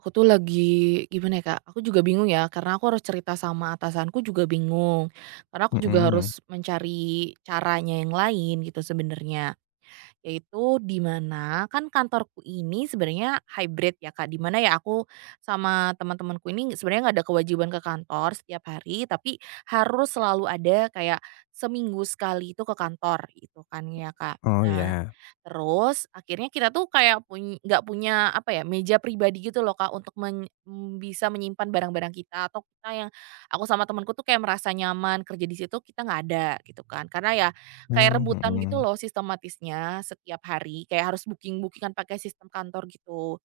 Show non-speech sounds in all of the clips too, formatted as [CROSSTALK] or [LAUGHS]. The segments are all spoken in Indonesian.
Aku tuh lagi gimana ya, Kak, aku juga bingung ya karena aku harus cerita sama atasanku juga bingung. Karena aku juga Mhm. harus mencari caranya yang lain gitu sebenarnya, yaitu di mana kan kantorku ini sebenarnya hybrid ya, Kak, di mana ya aku sama teman-temanku ini sebenarnya nggak ada kewajiban ke kantor setiap hari, tapi harus selalu ada kayak seminggu sekali itu ke kantor gitu kan ya, Kak. Oh Nah, ya. terus akhirnya kita tuh kayak nggak punya apa ya, meja pribadi gitu loh Kak, untuk bisa menyimpan barang-barang kita atau kita yang aku sama temanku tuh kayak merasa nyaman kerja di situ, kita nggak ada gitu kan. Karena ya kayak Mmm, rebutan gitu mhm. loh sistematisnya setiap hari, kayak harus booking-booking-an pakai sistem kantor gitu.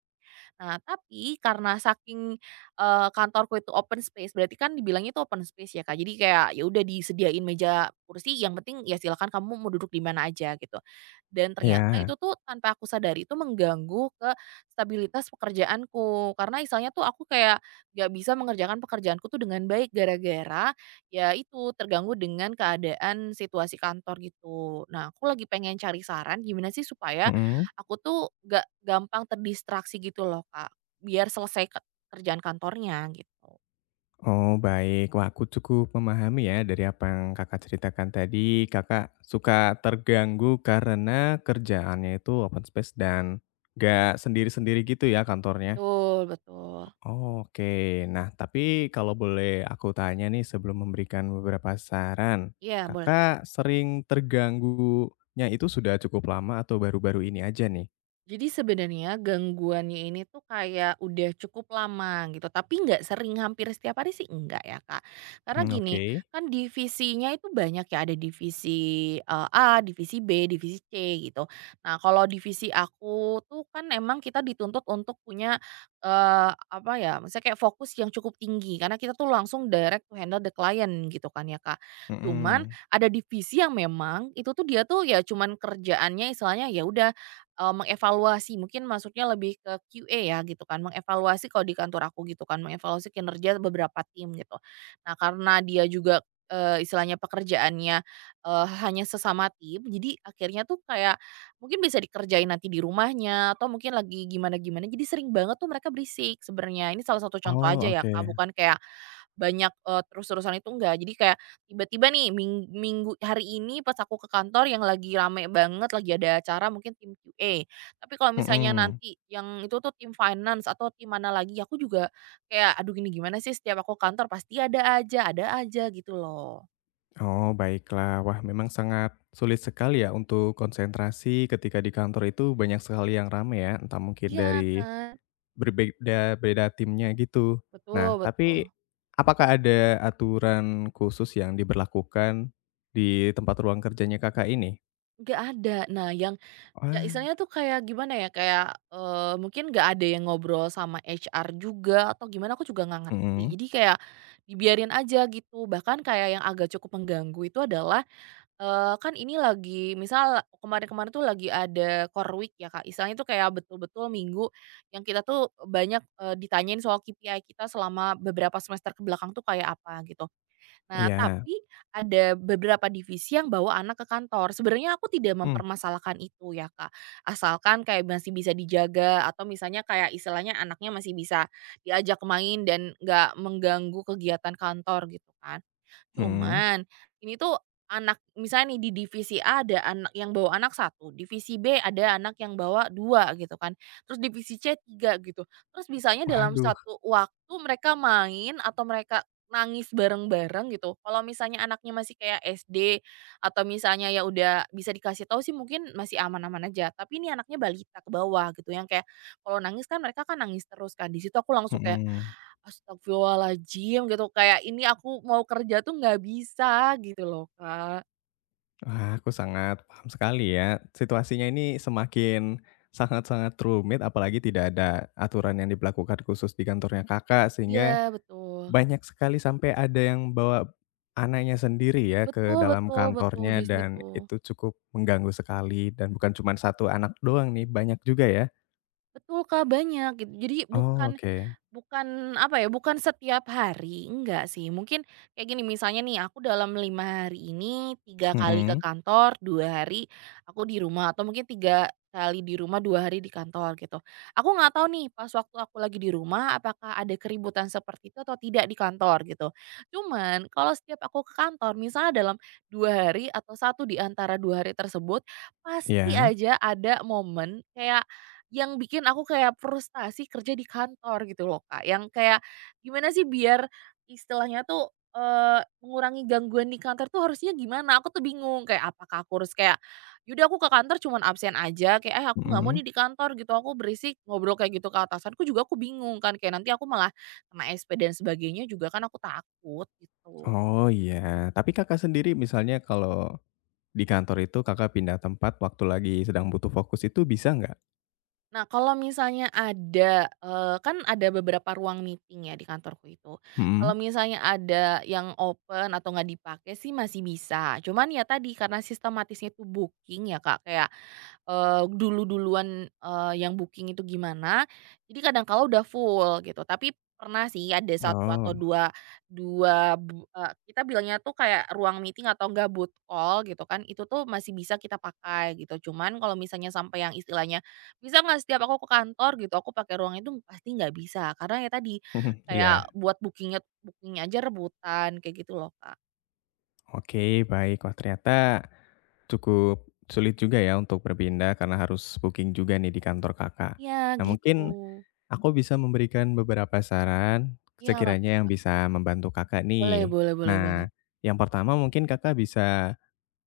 Nah, tapi karena saking, kantorku itu open space, berarti kan dibilangnya itu open space ya, Kak. Jadi kayak ya udah disediain meja, kursi, yang penting ya silakan kamu mau duduk di mana aja gitu. Dan ternyata Iya. itu tuh tanpa aku sadari itu mengganggu ke stabilitas pekerjaanku. Karena misalnya tuh aku kayak gak bisa mengerjakan pekerjaanku tuh dengan baik gara-gara ya itu terganggu dengan keadaan situasi kantor gitu. Nah, aku lagi pengen cari saran gimana sih supaya Mhm. aku tuh gak gampang terdistraksi gitu loh, Kak, biar selesai ke kerjaan kantornya gitu. Oh, baik. Wah, aku cukup memahami ya dari apa yang Kakak ceritakan tadi, Kakak suka terganggu karena kerjaannya itu open space dan nggak sendiri-sendiri gitu ya kantornya? Betul betul. Oke. Nah, tapi kalau boleh aku tanya nih sebelum memberikan beberapa saran, Iya, boleh. Kakak sering terganggunya itu sudah cukup lama atau baru-baru ini aja nih? Jadi sebenarnya gangguannya ini tuh kayak udah cukup lama gitu, tapi nggak sering hampir setiap hari sih enggak ya Kak. Karena gini, Oke. kan divisinya itu banyak ya, ada divisi, A, divisi B, divisi C gitu. Nah kalau divisi aku tuh kan emang kita dituntut untuk punya, apa ya, misalnya kayak fokus yang cukup tinggi karena kita tuh langsung direct to handle the client gitu kan ya Kak. Cuman Mhm. ada divisi yang memang itu tuh dia tuh ya cuman kerjaannya istilahnya ya udah mengevaluasi mungkin maksudnya lebih ke QA ya gitu kan, mengevaluasi kalau di kantor aku gitu kan, mengevaluasi kinerja beberapa tim gitu. Nah karena dia juga, istilahnya pekerjaannya, hanya sesama tim jadi akhirnya tuh kayak mungkin bisa dikerjain nanti di rumahnya atau mungkin lagi gimana-gimana jadi sering banget tuh mereka berisik sebenarnya. Ini salah satu contoh Oh, aja ya oke. Kak, bukan kayak banyak, terus-terusan itu enggak. Jadi kayak tiba-tiba nih minggu hari ini pas aku ke kantor yang lagi rame banget, lagi ada acara mungkin tim QA. Tapi kalau misalnya Mhm. nanti yang itu tuh tim finance atau tim mana lagi, aku juga kayak, "Aduh gini gimana sih setiap aku ke kantor pasti ada aja," gitu loh. Oh, baiklah. Wah, memang sangat sulit sekali ya untuk konsentrasi ketika di kantor itu banyak sekali yang rame ya, entah mungkin Iya dari kan? berbeda beda timnya gitu. Betul Nah, betul. tapi apakah ada aturan khusus yang diberlakukan di tempat ruang kerjanya Kakak ini? Nggak ada. Nah yang ya Wah. istilahnya tuh kayak gimana ya, kayak, mungkin nggak ada yang ngobrol sama HR juga atau gimana aku juga nggak ngerti. Mhm, Jadi kayak dibiarin aja gitu, bahkan kayak yang agak cukup mengganggu itu adalah, kan ini lagi misal kemarin-kemarin tuh lagi ada core week ya Kak, istilahnya tuh kayak betul-betul minggu yang kita tuh banyak, ditanyain soal KPI kita selama beberapa semester ke belakang tuh kayak apa gitu. Nah, iya. tapi ada beberapa divisi yang bawa anak ke kantor. Sebenarnya aku tidak Mmm, mempermasalahkan itu ya, Kak. Asalkan kayak masih bisa dijaga atau misalnya kayak istilahnya anaknya masih bisa diajak main dan nggak mengganggu kegiatan kantor gitu kan. mhm. Cuman ini tuh anak misalnya nih di divisi A ada anak yang bawa anak satu, divisi B ada anak yang bawa dua gitu kan, terus divisi C tiga gitu. Terus bisanya dalam Waduh, satu waktu mereka main atau mereka nangis bareng-bareng gitu, kalau misalnya anaknya masih kayak SD atau misalnya ya udah bisa dikasih tahu sih mungkin masih aman-aman aja, tapi ini anaknya balita ke bawah gitu yang kayak kalau nangis kan mereka kan nangis terus kan, di situ aku langsung kayak, mhm. astagfirullahaladzim gitu kayak ini aku mau kerja tuh nggak bisa gitu loh, Kak. Wah, aku sangat paham sekali ya. Situasinya ini semakin sangat-sangat rumit, apalagi tidak ada aturan yang diberlakukan khusus di kantornya Kakak, Iya sehingga betul. banyak sekali sampai ada yang bawa anaknya sendiri ya ke Betul dalam betul betul kantornya di dan situ. itu cukup mengganggu sekali dan bukan cuma satu anak doang nih, banyak juga ya? Betul, Kak, banyak gitu. Jadi Oh, bukan oke. bukan, apa ya, bukan setiap hari, enggak sih. Mungkin kayak gini, misalnya nih aku dalam 5 hari ini 3 kali ke Mm-mm. kantor, 2 hari aku di rumah atau mungkin 3 kali di rumah, 2 hari di kantor gitu. Aku nggak tahu nih pas waktu aku lagi di rumah apakah ada keributan seperti itu atau tidak di kantor gitu. Cuman kalau setiap aku ke kantor misalnya dalam 2 hari atau satu di antara 2 hari tersebut, Ya, pasti iya, aja ada momen kayak yang bikin aku kayak frustasi kerja di kantor gitu loh, Kak, yang kayak gimana sih biar istilahnya tuh, mengurangi gangguan di kantor tuh harusnya gimana? Aku tuh bingung kayak apakah aku harus kayak, yaudah aku ke kantor cuman absen aja," kayak, "Eh, aku nggak mau mhm. nih di kantor gitu, aku berisik," ngobrol kayak gitu ke atasanku juga aku bingung kan, kayak nanti aku malah kena SP dan sebagainya juga kan aku takut gitu. Oh, iya. Tapi Kakak sendiri misalnya kalau di kantor itu Kakak pindah tempat waktu lagi sedang butuh fokus itu bisa nggak? Nah, kalau misalnya ada, kan ada beberapa ruang meeting ya di kantorku itu. Mhm. Kalau misalnya ada yang open atau nggak dipakai sih masih bisa. Cuman ya tadi karena sistematisnya itu booking ya, Kak, kayak, dulu-duluan, yang booking itu gimana, jadi kadang kala udah full gitu. Tapi pernah sih ada satu atau Oh, 2 2 kita bilangnya tuh kayak ruang meeting atau enggak booth call gitu kan, itu tuh masih bisa kita pakai gitu. Cuman kalau misalnya sampai yang istilahnya bisa nggak setiap aku ke kantor gitu, aku pakai ruang itu pasti nggak bisa, karena ya tadi, [LAUGHS] kayak iya. buat bookingnya bookingnya aja rebutan, kayak gitu loh, Kak. Oke, baik. Wah, ternyata cukup sulit juga ya untuk berpindah karena harus booking juga nih di kantor Kakak. Iya, Nah, mungkin gitu. aku bisa memberikan beberapa saran Iya, apa tuh, sekiranya yang Kak? bisa membantu Kakak Boleh nih. boleh boleh Nah, banget. yang pertama mungkin Kakak bisa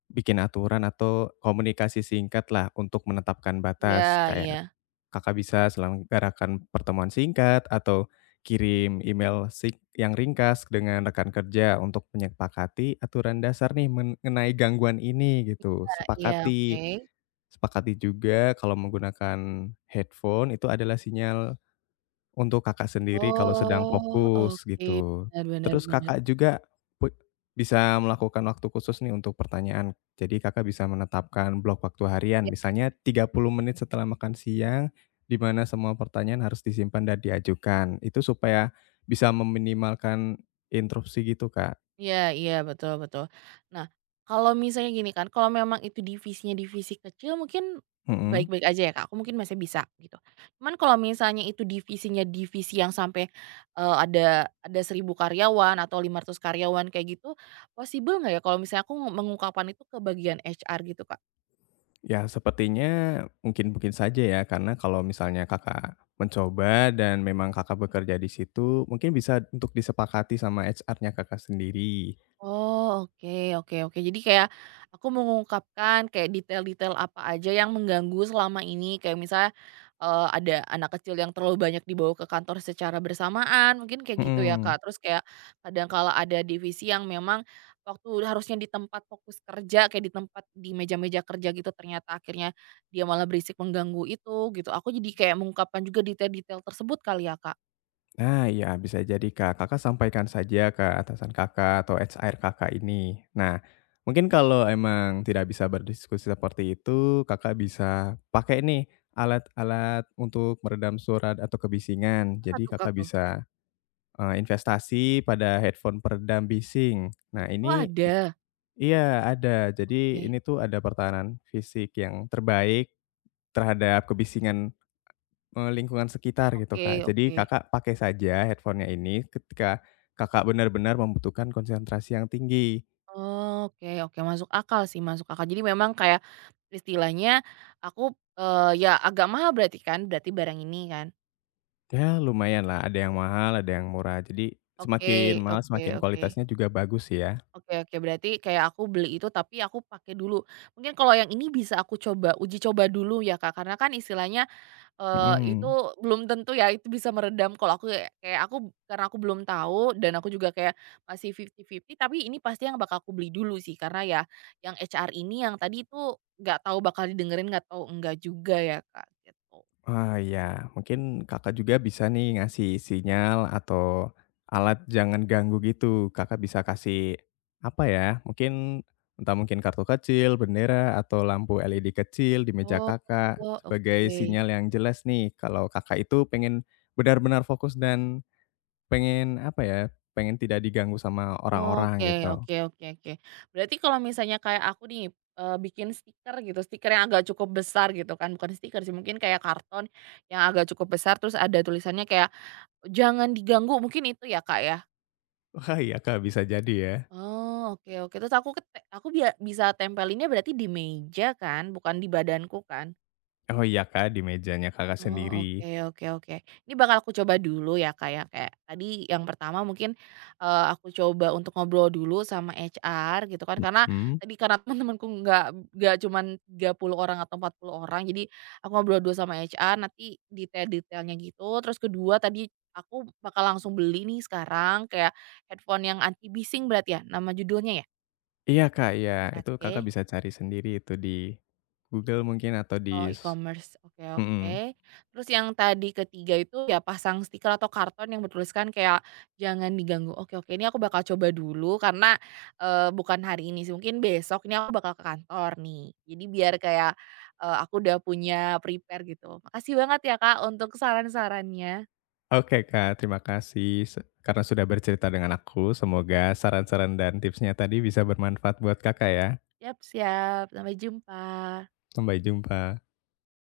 bikin aturan atau komunikasi singkat lah untuk menetapkan batas. Iya iya. Kayak Kakak bisa selenggarakan pertemuan singkat atau kirim email yang ringkas dengan rekan kerja untuk menyepakati aturan dasar nih mengenai gangguan ini gitu. Iya iya, oke. Sepakati sepakati juga kalau menggunakan headphone itu adalah sinyal untuk Kakak sendiri kalau sedang Oh, fokus oke. gitu. Bener bener Terus bener. Kakak juga put bisa melakukan waktu khusus nih untuk pertanyaan. Jadi Kakak bisa menetapkan blok waktu harian, misalnya 30 menit setelah makan siang, di mana semua pertanyaan harus disimpan dan diajukan. Itu supaya bisa meminimalkan interupsi gitu, Kak. Iya iya, betul betul. Nah, kalau misalnya gini kan, kalau memang itu divisinya divisi kecil mungkin Mhm. baik-baik aja ya Kak, aku mungkin masih bisa gitu. Cuman kalau misalnya itu divisinya divisi yang sampai, ada 1.000 karyawan atau 500 karyawan kayak gitu, possible nggak ya kalau misalnya aku mengungkapkan itu ke bagian HR gitu Kak? Ya sepertinya mungkin-mungkin saja ya, karena kalau misalnya Kakak mencoba dan memang Kakak bekerja di situ, mungkin bisa untuk disepakati sama HR-nya Kakak sendiri. Oh, oke oke oke. Jadi kayak aku mengungkapkan kayak detail-detail apa aja yang mengganggu selama ini. Kayak misalnya, ada anak kecil yang terlalu banyak dibawa ke kantor secara bersamaan, mungkin kayak gitu ya, Mhm. Kak. Terus kayak kadang kala ada divisi yang memang waktu harusnya di tempat fokus kerja, kayak di tempat di meja-meja kerja gitu, ternyata akhirnya dia malah berisik mengganggu itu, gitu. Aku jadi kayak mengungkapkan juga detail-detail tersebut kali ya, Kak? Nah ya bisa jadi, Kak, Kakak sampaikan saja ke atasan Kakak atau HR Kakak ini. Nah, mungkin kalau emang tidak bisa berdiskusi seperti itu, Kakak bisa pakai nih alat-alat untuk meredam surat atau kebisingan. Apa Jadi tuh, Kak, Kakak tuh? bisa investasi pada headphone peredam bising. Nah Oh, ini i ada? iya ada. Jadi Oke. ini tuh ada pertahanan fisik yang terbaik terhadap kebisingan, lingkungan sekitar gitu, Oke Kak. Jadi oke. Kakak pakai saja headphone-nya ini ketika Kakak benar-benar membutuhkan konsentrasi yang tinggi. Oke oke, masuk akal sih, masuk akal. Jadi memang kayak istilahnya aku, ya agak mahal berarti kan, berarti barang ini kan? Ya lumayan lah. Ada yang mahal, ada yang murah. Jadi Oke semakin mahal oke semakin oke. kualitasnya juga bagus sih ya. Oke oke, berarti kayak aku beli itu tapi aku pakai dulu. Mungkin kalau yang ini bisa aku coba uji coba dulu ya Kak, karena kan istilahnya itu Mhm. belum tentu ya, itu bisa meredam kalau aku ya kayak aku karena aku belum tahu dan aku juga kayak masih fifty fifty tapi ini pasti yang bakal aku beli dulu sih karena ya yang HR ini yang tadi itu nggak tahu bakal didengerin nggak tahu enggak juga ya, Kak, gitu. Wah, ya, mungkin Kakak juga bisa nih ngasih sinyal atau alat jangan ganggu gitu. Kakak bisa kasih, apa ya, entah mungkin kartu kecil, bendera, atau lampu LED kecil di meja Oh, Kakak sebagai oke. sinyal yang jelas nih kalau Kakak itu pengen benar-benar fokus dan pengen, apa ya, pengen tidak diganggu sama orang-orang Oke gitu. oke oke oke. Berarti kalau misalnya kayak aku nih, bikin stiker gitu, stiker yang agak cukup besar gitu kan, bukan stiker sih, mungkin kayak karton yang agak cukup besar terus ada tulisannya kayak jangan diganggu mungkin itu ya, Kak, ya? [LAUGHS] Wah, iya, Kak, bisa jadi ya. Oh, oke oke. Terus aku bisa tempelinnya berarti di meja kan, bukan di badanku kan? Oh, iya, Kak, di mejanya Kakak sendiri. Oh, oke oke oke. Ini bakal aku coba dulu ya, Kak, ya. Kayak tadi yang pertama mungkin, aku coba untuk ngobrol dulu sama HR gitu kan, karena Mhm. tadi karena [LAUGHS] teman-temanku nggak cuman 30 orang atau 40 orang, jadi aku ngobrol dulu sama HR nanti detail-detailnya gitu. Terus kedua tadi aku bakal langsung beli nih sekarang kayak headphone yang anti bising berarti ya, nama judulnya ya? Iya, Kak, iya. Itu Kakak Oke. bisa cari sendiri itu di Google mungkin atau Oh, di s e-commerce. Oke mhm. oke. Terus yang tadi ketiga itu ya pasang stiker atau karton yang bertuliskan kayak, "Jangan diganggu." Oke oke, ini aku bakal coba dulu karena, bukan hari ini sih, mungkin besok ini aku bakal ke kantor nih. Jadi biar kayak, aku udah punya prepare gitu. Makasih banget ya Kak untuk saran-sarannya. Oke, Kak, terima kasih karena sudah bercerita dengan aku. Semoga saran-saran dan tipsnya tadi bisa bermanfaat buat Kakak ya. Siap siap, sampai jumpa. Sampai jumpa.